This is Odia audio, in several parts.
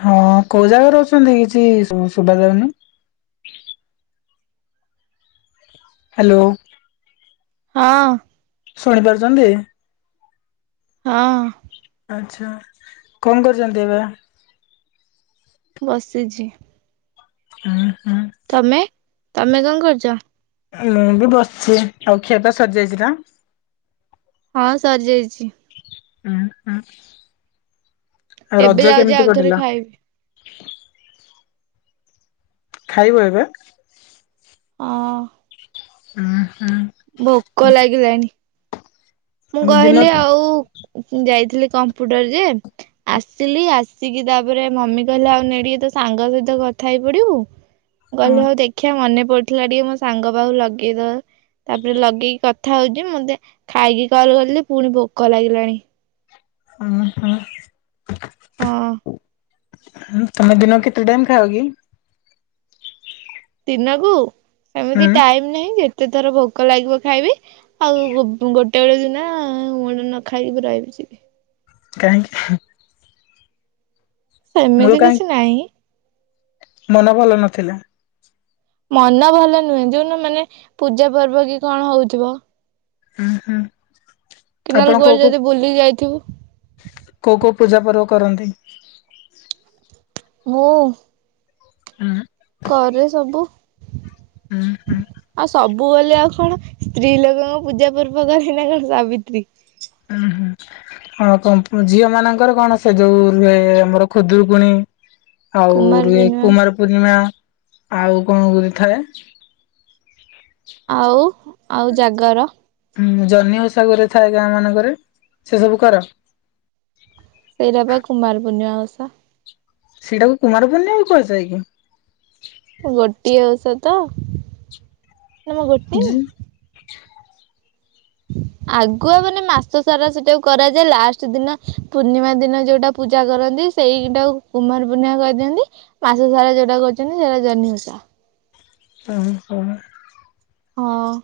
ହଁ କୋଉ ଜାଗାରେ ଅଛନ୍ତି? କିଛି ଶୁ ଶୁଭାଯାଉନି। ହ୍ୟାଲୋ। ହଁ। ଶୁଣି ପାରୁଛନ୍ତି? ହଁ। ଆଚ୍ଛା କଣ କରୁଛନ୍ତି ଏବେ? ବସିଝୀ ହୁଁ ହୁଁ। ତମେ, ତମେ କଣ କରୁଚ? ମୁଁ ବି ବସିଛି, ଆଉ ଖିଆ ପିଆ ସରିଯାଇଛିନା? ହଁ ସରିଯାଇଛି। ହୁଁ ହୁଁ ଆଉ ଏବେ ରଜ ଯାଉଛି କେମିତି ଆଉଥରେ କଟିଲା? ଖାଇବି। ଖାଇବ ଏବେ? ଅଁ। ହୁଁ ହୁଁ। ଭୋକ ଲାଗିଲାଣି। ମୁଁ ତମେ ଦିନ କହିଲି ଉଁ ଆଉ ଯାଇଥିଲି କମ୍ପ୍ୟୁଟର ଯେ ଆସିଲି ଆସିକି ତାପରେ ମମି କହିଲେ ଆଉ ନେ ଟିକେ ତୋ ସାଙ୍ଗ ସହିତ କଥା ହେଇ ପଡିବୁ ମୁଁ କହିଲି ହଉ ଦେଖିଆ ମନେ ପଡ ଥିଲା ଟିକେ ମୋ ସାଙ୍ଗ ପାଖକୁ ଲଗେଇଦବା ତାପରେ ଲଗେଇକି କଥା ହଉଛି ମତେ ଖାଇକି କଲ୍ କଲି ପୁଣି ଭୋକ ଲାଗିଲାଣି। ହଁ ହଁ। ହଁ। ଉଁ ତମେ ଦିନକୁ କେତେ ଟାଇମ୍ ଖାଅକି? ଦିନକୁ ସେମିତି ହୁଁ ଟାଇମ୍ ନାହିଁ ଯେତେ ଥର ଭୋକ ଲାଗିବ ଖାଇବି। ଆଉ ବୁ ଗୋଟେ ଗୋଟେ ଦିନ ମୁଳୁରୁ ନ ଖାଇକି ବି ରହିଯିବି। କାହିଁକି ଖା। ମୋର ସେମିତି କାହିଁ କିଛି ନାହିଁ। ମନ ଭଲ ନଥିଲା। ମନ ଭଲ ନୁହେଁ ଯଉଦିନ ମାନେ ପୂଜା ପର୍ବ କି କଣ ହଉଥିବ। ଉଁ ହୁଁ। କେନାଲ୍ ଆପଣ କୋଉ କୁଆଡ଼େ ଯଦି ବୁଲି ଯାଇଥିବୁ। କଉ କଉ ପୂଜା ପର୍ବ କରନ୍ତି? ମୁଁ। ହୁଁ। କରେ ସବୁ। ଉଁ ହୁଁ। ଆଉ ସବୁ ବୋଲି ଆଉ କଣ ସ୍ତ୍ରୀ ଲୋକଙ୍କ ପୂଜା ପର୍ବ କରେ ନା କଣ ସାବିତ୍ରୀ। ଉଁ ହୁଁ ହ କ ଝିଅ ମାନଙ୍କର କଣ ସେ ଯୋଉ ରୁହେ ଆମର ଖୁଦୁରୁକୁଣୀ। ଆଉ କୁମାର ରୁହେ ପୂର୍ଣ୍ଣିମା କୁମାର ପୂର୍ଣ୍ଣିମା ଆଉ କଣ ଗୁରେ ଥାଏ? ଆଉ ଆଉ ଜାଗର। ହୁଁ ଜହ୍ନିଓସା ଗୁରେ ଥାଏ ଗାଁ ମାନଙ୍କରେ ସେ ସବୁ କର? ସେଇରା ପା କୁମାର ପୁର୍ଣିମା ଓଷା। ସେଇଟା କୁ କୁମାର ପୂଣ୍ଣିମା କୁହାଯାଏ କି? ଗୋଟିଏ ଉଷା ତ ନମ ଗୋଟିଏ ଜି ନା? ଆଗୁଆ ମାନେ ମାସ ସାରା ସେଟା କୁ କରାଯାଏ ଲାଷ୍ଟ ଦିନ ପୂର୍ଣ୍ଣିମା ଦିନ ଯୋଉଟା ପୂଜା କରନ୍ତି ସେଇଟାକୁ କୁମାର ପୂର୍ଣ୍ଣିମା କହିଦିଅନ୍ତି। ମାସ ସାରା ଯୋଉଟା କରୁଛନ୍ତି ସେଟା ଜହ୍ନି ଓଷା। ଓ ହୋ। ହଁ।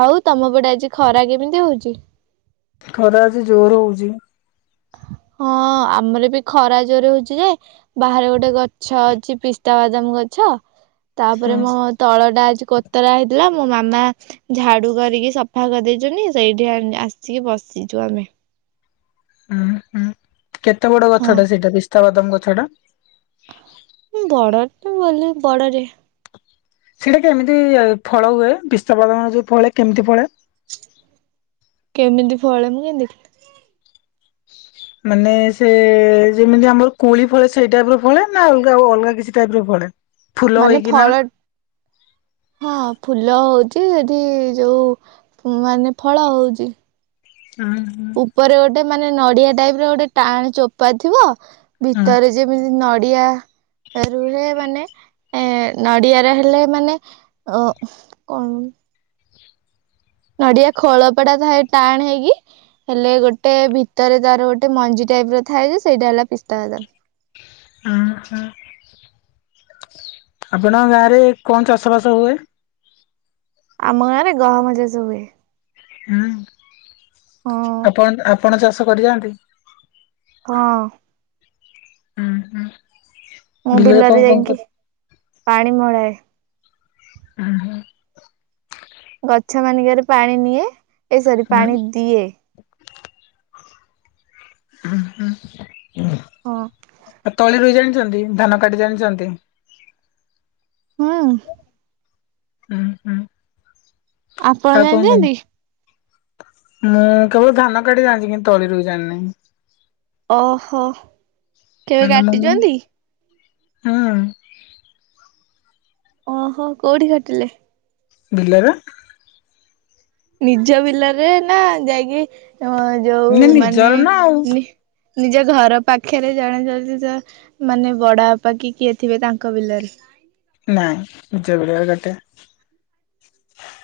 ଆଉ ତମ ପଟେ ଆଜି ଖରା କେମିତି ହଉଛି? ଖରା ଅଜି ଜୋରେ ହଉଛି। ହଁ ଆମର ବି ଖରା ଜୋରେ ହଉଛି ଯେ ବାହାରେ ଗୋଟେ ଗଛ ଅଛି ପିସ୍ତାବାଦାମ ଗଛ ହୁଁ ତାପରେ ମୋ ତଳ ଟା ଆଜି କୋତରା ହେଇଥିଲା ମୋ ମାମା ଝାଡୁ କରିକି ସଫା କରିଦେଇଛନ୍ତି ସେଇଠି ଆ ଆସିକି ବସିଛୁ ଆମେ। ହୁଁ ହୁଁ କେତେ ବଡ ଗଛ ହଁ ଟା ସେଇଟା ପିସ୍ତାବାଦମ ଗଛ ଟା? ଉଁ ବଡ ଟେ ବୋଲି ବଡ ଟେ। ସେଇଟା କେମିତି ଫଳ ହୁଏ ପିସ୍ତାବାଦାମ ଯୋଉ ଫଳେ କେମିତି ଫଳେ? କେମିତି ଫଳେ ମୁଁ କେମିତିି ଦେଖିଲି। ମାନେ ସେ ଯେମିତି ଆମର କୁଳି ଫଳେ ସେଇ ଟାଇପ୍ ର ଫଳେ ନା ଅଲଗା ଅଲଗା କିଛି ଟାଇପ୍ ର ପଳେ। ମାନେ ଫଳ ହଁ ଫୁଲ ହଉଚି ଏଠି ଯୋଉ ମାନେ ଫଳ ହଉଚି। ଆଁ ହାଁ। ଉପରେ ଗୋଟେ ମାନେ ନଡିଆ ଟାଇପ୍ ର ଗୋଟେ ଟାଣ ଚୋପା ଥିବ ହୁଁ ଭିତରେ ଯେମିତି ନଡିଆ ରୁହେ ମାନେ ଏ ନଡିଆର ହେଲେ ମାନେ ଅ କଣ? ନଡିଆ ଖୋଳପାଟା ଥାଏ ଟାଣ ହେଇକି ହେଲେ ଗୋଟେ ଭିତରେ ଯାର ଗୋଟେ ମଞ୍ଜି ଟାଇପ୍ ର ଥାଏ ଯେ ସେଇଟା ହେଲା ପିସ୍ତା ବାଦାମ୍। ଅଁ ହଁ ଆପଣଙ୍କ ଗାଁରେ କଣ ଚାଷବାସ ହୁଏ? ଆମ ଗାଁରେ ଗହମ ଚାଷ ହୁଏ। ହୁଁ ହଁ ଆପଣ ଆପଣ ଚାଷ କରି ଯାଆନ୍ତି? ହଁ। ଉଁ ହୁଁ। ମୁଁ କଣ ବିଲରେ କଣ କର ଯାଇକି ପାଣି ମଳାଏ। ହୁଁ ହୁଁ ଗଛ ମାନିକରେ ପାଣି ନିଏ ଏ ସରି ହୁଁ ପାଣି ଦିଏ। ହଁ ହଁ। ହୁଁ ତଳି ରୁଇ ଜାଣିଚନ୍ତି ଧାନ କାଟି ଜାଣିଚନ୍ତି? ହଁ। ଉଁ ହୁଁ ଆପଣ ଆଉ କଣ ଜାଣିଛନ୍ତି? କୁହନ୍ତି? ମୁଁ କେବଳ ଧାନ କାଟିି ଜାଣିଚି କିନ୍ତୁ ତଳି ରୁଇ ଜାଣି ନାହିଁ। ଓହୋ। କେବେ ସାନ ମାମୁ କାଟିଛନ୍ତି? ହଁ। ଓହୋ କୋଉଠି କାଟିଲେ? ବିଲରେ। ନିଜ ବିଲରେ ନା ଯାଇକି ଅଁ ଯୋଉ ନିଜର ମାନେ ନା ଆଉ ନିଜ ଘର ପାଖରେ ଜଣେ ଯଦି ଯ ମାନେ ବଡ ବାପା କି କିଏ ଥିବେ ତାଙ୍କ ବିଲରେ। ନାଇଁ ନିଜ ବିଲରେ କାଟେ।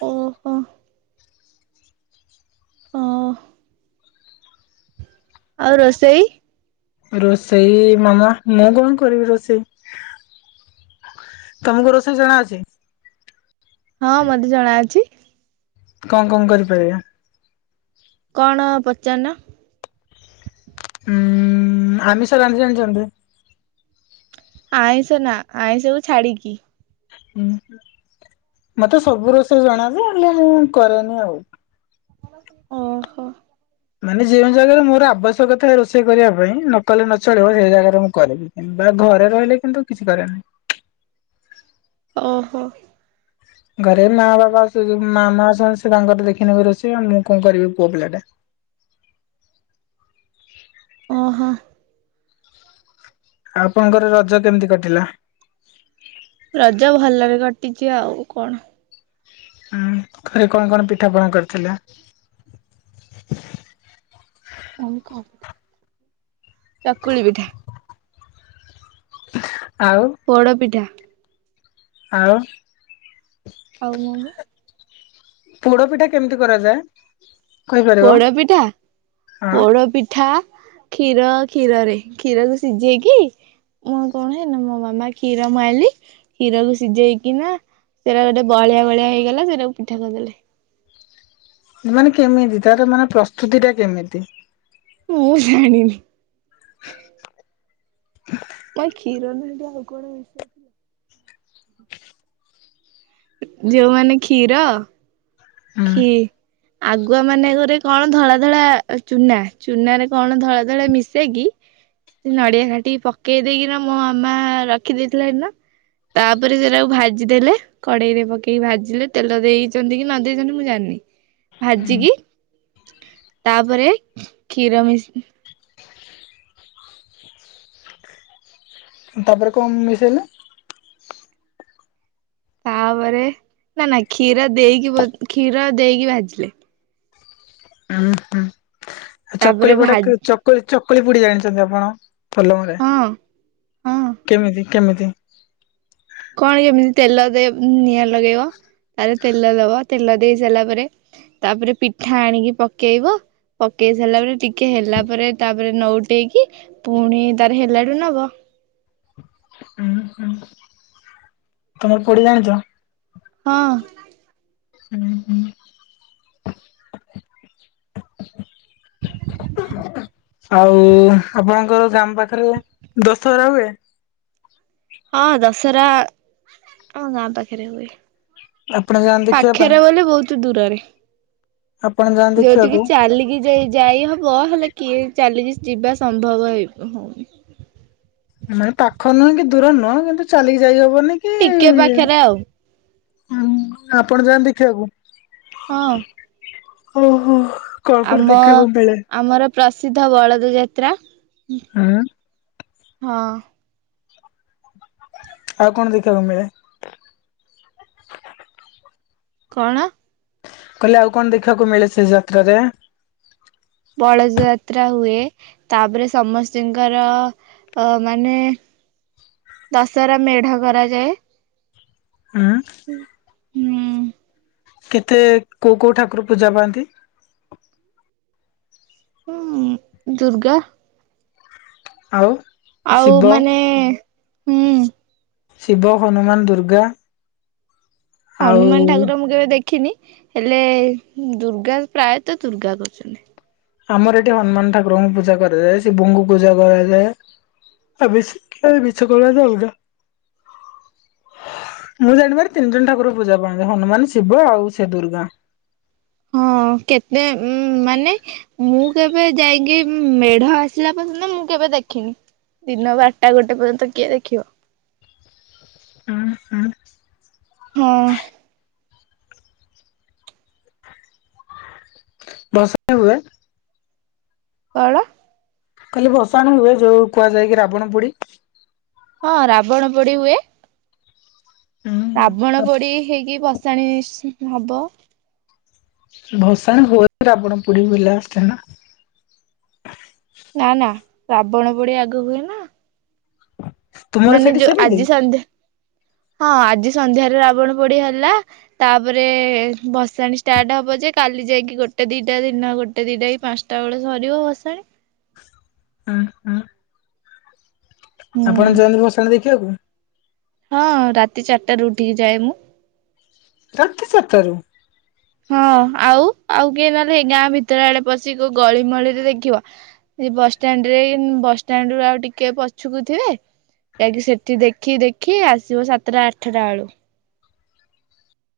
ଓହୋ। ହଁ। ଆଉ ରୋଷେଇ? ରୋଷେଇ ମାମା ମୁଁ କଣ କରିବି ରୋଷେଇ? ତମୁକୁ ରୋଷେଇ ଜଣା ଅଛି? ହଁ ମତେ ଜଣାଅଛି। କଣ କଣ କରିପାରିବା? କଣ ପଚାରନ? ଉଁ ଆମିଷ ରାନ୍ଧି ଜାଣିଚନ୍ତି? ଆଇଁଷ ନା ଆଇଁଷକୁୁ ଛାଡିକି। ଉଁ ମତେ ସବୁ ରୋଷେ ଜଣା ଯେ ହେଲେ ମୁଁ କରେନି ଆଉ। ଓହୋ। ମାନେ ଯେଉଁ ଜାଗାରେ ମୋର ଆବଶ୍ୟକତା ରୋଷେଇ କରିବା ପାଇଁ ନ କଲେ ନ ଚଳିବ ସେଇ ଜାଗାରେ ମୁଁ କରିବି। ବେଳେ ଘରେ ରହିଲେ କିନ୍ତୁ କିଛି କରେନାହିଁ। ଓହୋ। ଘରେ ମା ବାପା ସେ ଯୋ ମାମା ଅଛନ୍ତି ସେ ତାଙ୍କର ଦେଖିନେବେ ରୋଷେଇ ଆଉ ମୁଁ କଣ କରିବି ପୁଅ ପିଲାଟା। ଓହଁ। ଆପଣଙ୍କର ରଜ କେମିତି କଟିଲା? ରଜ ଭଲରେ କଟିଚି ଆଉ କଣ? ହୁଁ ଘରେ କଣ କଣ ପିଠା ପଣା କରିଥିଲ? ରମ୍ କ? ଚକୁଳି ପିଠା। ଆଉ। ପୋଡପିଠା। ଆଉ। ଆଉ ମୋମୋ। ପୋଡ ପିଠା କେମତି କରାଯାଏ। କହିପାରିବ? ପୋଡପିଠା ହଁ ପୋଡପିଠା କ୍ଷୀର କ୍ଷୀରରେ କ୍ଷୀରକୁୁ ସିଜେଇକି ମୁଁ କଣ ହେନା ମୋ ମାମା କ୍ଷୀର ମୁଁ ଆଣଲି। କ୍ଷୀରକୁ ସିଜେଇକିନା ସେଇରା ଗୋଟେ ବହଳିଆ ବହଳିଆ ହେଇଗଲା ସେଇରାକୁ ପିଠା କରିଦେଲେ। ମାନେ କେମିତି ତାର ମାନେ ପ୍ରସ୍ତୁତିଟା କେମିତି। ମୁଁ ଜାଣିିନି। [inaudible] କାଇଁ କ୍ଷୀର ନୁହେଁ ତ ଆଉ କଣ ମିଶେଇଥିଲା। ଯୋଉମାନେ କ୍ଷୀର ହୁଁ। ଖି ଆଗୁଆ ମାନେ ଗୁରେ କଣ ଧଳା ଧଳା ଚୁନା ଚୁନାରେ କଣ ଧଳା ଧଳା ମିଶେଇକି ସେ ନଡିଆ ଘାଟିକି ପକେଇ ଦେଇକି ନା ମୋ ମାମା ରଖିଦେଇଥିଲା ସେଦିନ। ତାପରେ ସେଇରାକୁ ଭାଜି ଦେଲେ କଡେଇରେ ପକେଇକି ଭାଜିଲେ ତେଲ ଦେଇଛନ୍ତି କି ନ ଦେଇଛନ୍ତି ମୁଁ ଜାଣିନି ହୁଁ ଭାଜିକି ତାପରେ କ୍ଷୀର ମିଶ୍ ଉଁ ତାପରେ କଁ ମିଶେଇଲେ। ତାପରେ ନା ନା କ୍ଷୀର ଦେଇକି ବୋ କ୍ଷୀର ଦେଇକି ଭାଜିଲେ। ଉଁ ହୁଁ ତାପରେ ଚକୁଳି ପୋଡା କ ଭାଜି ଚକୁଳି ଚକୁଳି ପୁଡି ଜାଣିଛନ୍ତି ଆପଣ। ପଲମରେ ହଁ ହଁ କେମିତି କେମିତି। କଁ ଏମିତି ତେଲ ଦେବ୍ ଉଁ ନିଆଁ ଲଗେଇବ ତାପରେ ତେଲ ଦବ ତେଲ ଦେଇ ସାରିଲା ପରେ ତାପରେ ପିଠା ଆଣିକି ପକେଇବ। ପକେଇ ସାରିଲା ପରେ ଟିକେ ହେଲା ପରେ ତାପରେ ନୋଉଟେଇକି ପୁଣି ତାର ହେଲାଠୁ ନବ। ଉଁ ହୁଁ ତମେ ପୋଡି ଜାଣିଚ। ହଁ। ହୁଁ ହୁଁ। [inaudible] ଆଉ ଆପଣଙ୍କର ଗାମ୍ ପାଖେରେ ଦଶହରା ହୁଏ। ହଁ ଦଶହରା ଆମ ଗାଁ ପାଖେରେ ହୁଏ। ଆପଣ ଯାଆନ୍ତି ଦେଖିବା ପାଇଁ? ପାଖେରେ ବୋଲି ବୋହୁତୁ ଦୂରରେ। ଆପଣ ଯା ଯୋଉଠିକି ଚାଲିକି ଯାଇ ଯାଇ ହ ବ ହେଲେ କିଏ ଚାଲିିକ ଯିବା ସମ୍ଭବ ହେବ ହଉନି। ମାନେ ପାଖ ନୁହେଁ କି ଦୂର ନୁହଁ କିନ୍ତୁ ଚାଲିକି ଯାଇ ହବନି। ଟିକେ ପାଖେରେ ଆଉ। ଉଁ ଆପଣ ଯାଆନ୍ତି ଦେଖିଆକୁ। ହଁ। ଓହୋ। କଣ କଣ ଆମ ଦେଖିବାକୁ ମିଳେ? ଆମର ପ୍ରସିଦ୍ଧ ବଳଦ ଯାତ୍ରା ଉଁ ହୁଁ ହଁ। ଆଉ କଣ ଦେଖିବାକୁ ମିଳେ। କଣ? କହିଲି ଆଉ କଣ ଦେଖିବାକୁ ମିଳେ ସେ ଯାତ୍ରାରେ। ବଳଯାତ୍ରା ହୁଏ ତାପରେ ସମସ୍ତିଙ୍କର ଅ ମାନେ ଦଶହରା ମେଢ କରାଯାଏ। ହୁଁ। ଉଁ ହୁଁ। କେତେ କୋଉ କୋଉ ଠାକୁର ପୂଜା ପାଆନ୍ତି? ହୁଁ ଦୁର୍ଗା। ଆଉ? ଆଉ ଶିବ ମାନେ ହୁଁ। ଶିବ, ହନୁମାନ, ଦୁର୍ଗା। ଆଉ ହନୁମାନ ଠାକୁର ମୁଁ କେବେ ଦେଖିନି ହେଲେ ଦୁର୍ଗା ପ୍ରାୟତଃ ଦୁର୍ଗା କରୁଚନ୍ତି। ଆମର ଏଠି ହନୁମାନ ଠାରଙ୍କୁ ପୂଜା କରାଯାଏ ଶିବଙ୍କୁ ପୂଜା କରାଯାଏ। ଆଉ ବେଶୀ କିଏ ବି ମିଛ କହିବାଟା ଅଲଗା। ମୁଁ ଜାଣିିବାରେ ତିନି ଜଣ ଠାକୁର ପୂଜା ପାଆନ୍ତି ହନୁମାନ ଶିବ ଆଉ ସେ ଦୁର୍ଗା। ହଁ କେତେ ଉଁ ମାନେ ମୁଁ କେବେ ଯାଇକି ମେଢ଼ ଆସିଲା ପର୍ଯ୍ୟନ୍ତ ମୁଁ କେବେ ଦେଖିନି। ଦିନ ବାରଟା ଗୋଟେ ପର୍ଯ୍ୟନ୍ତ କିଏ ଦେଖିବ? ଅଁ ହଁ। ହଁ। ଭାଶାଣି ହୁଏ। ଅଳ? କହିଲି ଭଷାଣି ହୁଏ ଯୋଉ କୁହାଯାଏ କି ରାବଣ ପୋଡ଼ି। ହଁ ରାବଣ ପୋଡ଼ି ହୁଏ। ରାବଣ ହୁଁ ପୋଡ଼ି ହେଇକି ଭସାଣି ନିଶ୍ଚିତ୍ ହବ। ଭସାଣି ହୁଏ ରାବଣ ପୋଡ଼ି ହୁଏ ଲାଷ୍ଟେ ନା। ନାଁ ନାଁ ରାବଣ ପୋଡ଼ି ଆଗ ହୁଏ ନା। ତୁମର ମାନେ ସେଠି ଯୋଉ ସେମିତି ଆଜି ସନ୍ଧ୍ୟା ହଁ ଆଜି ସନ୍ଧ୍ୟାରେ ରାବଣ ପୋଡ଼ି ହେଲା। ତାପରେ ଭସାଣି ଷ୍ଟାର୍ଟ ହବ ଯେ କାଲି ଯାଇକି ଗୋଟେ ଦିଟା ଦିନ ଗୋଟେ ଦିଟା କି ପାଁଶ ଟା ଅଳେ ସରିବ ଭସାଣି। ହଁ ହଁ। ହୁଁ ଆପଣ ଯାଆନ୍ତି ଭସାଣି ଦେଖିବାକୁ? ହଁ ରାତି ଚାରିଟାରୁ ଉଠିକି ଯାଏ ମୁଁ। ରାତି ଚାରଟାରୁ? ହଁ ଆଉ ଆଉ କିଏ ନହେଲେ ଗାଁ ଭିତରେ ଆଡ଼େ ପଶି କୋଉ ଗଳିମଳିରେ ଦେଖିବ? ଏଇ ବସଷ୍ଟାଣ୍ଡ୍ ରେ ବସଷ୍ଟାଣ୍ଡ୍ ରୁ ଆଉ ଟିକେ ପଛୁକୁ ଥିବେ ଏଇଠି ସେଠି ଦେଖି ଦେଖି ଆସିବୁ ସାତଟା ଆଠଟା ଅଳୁ।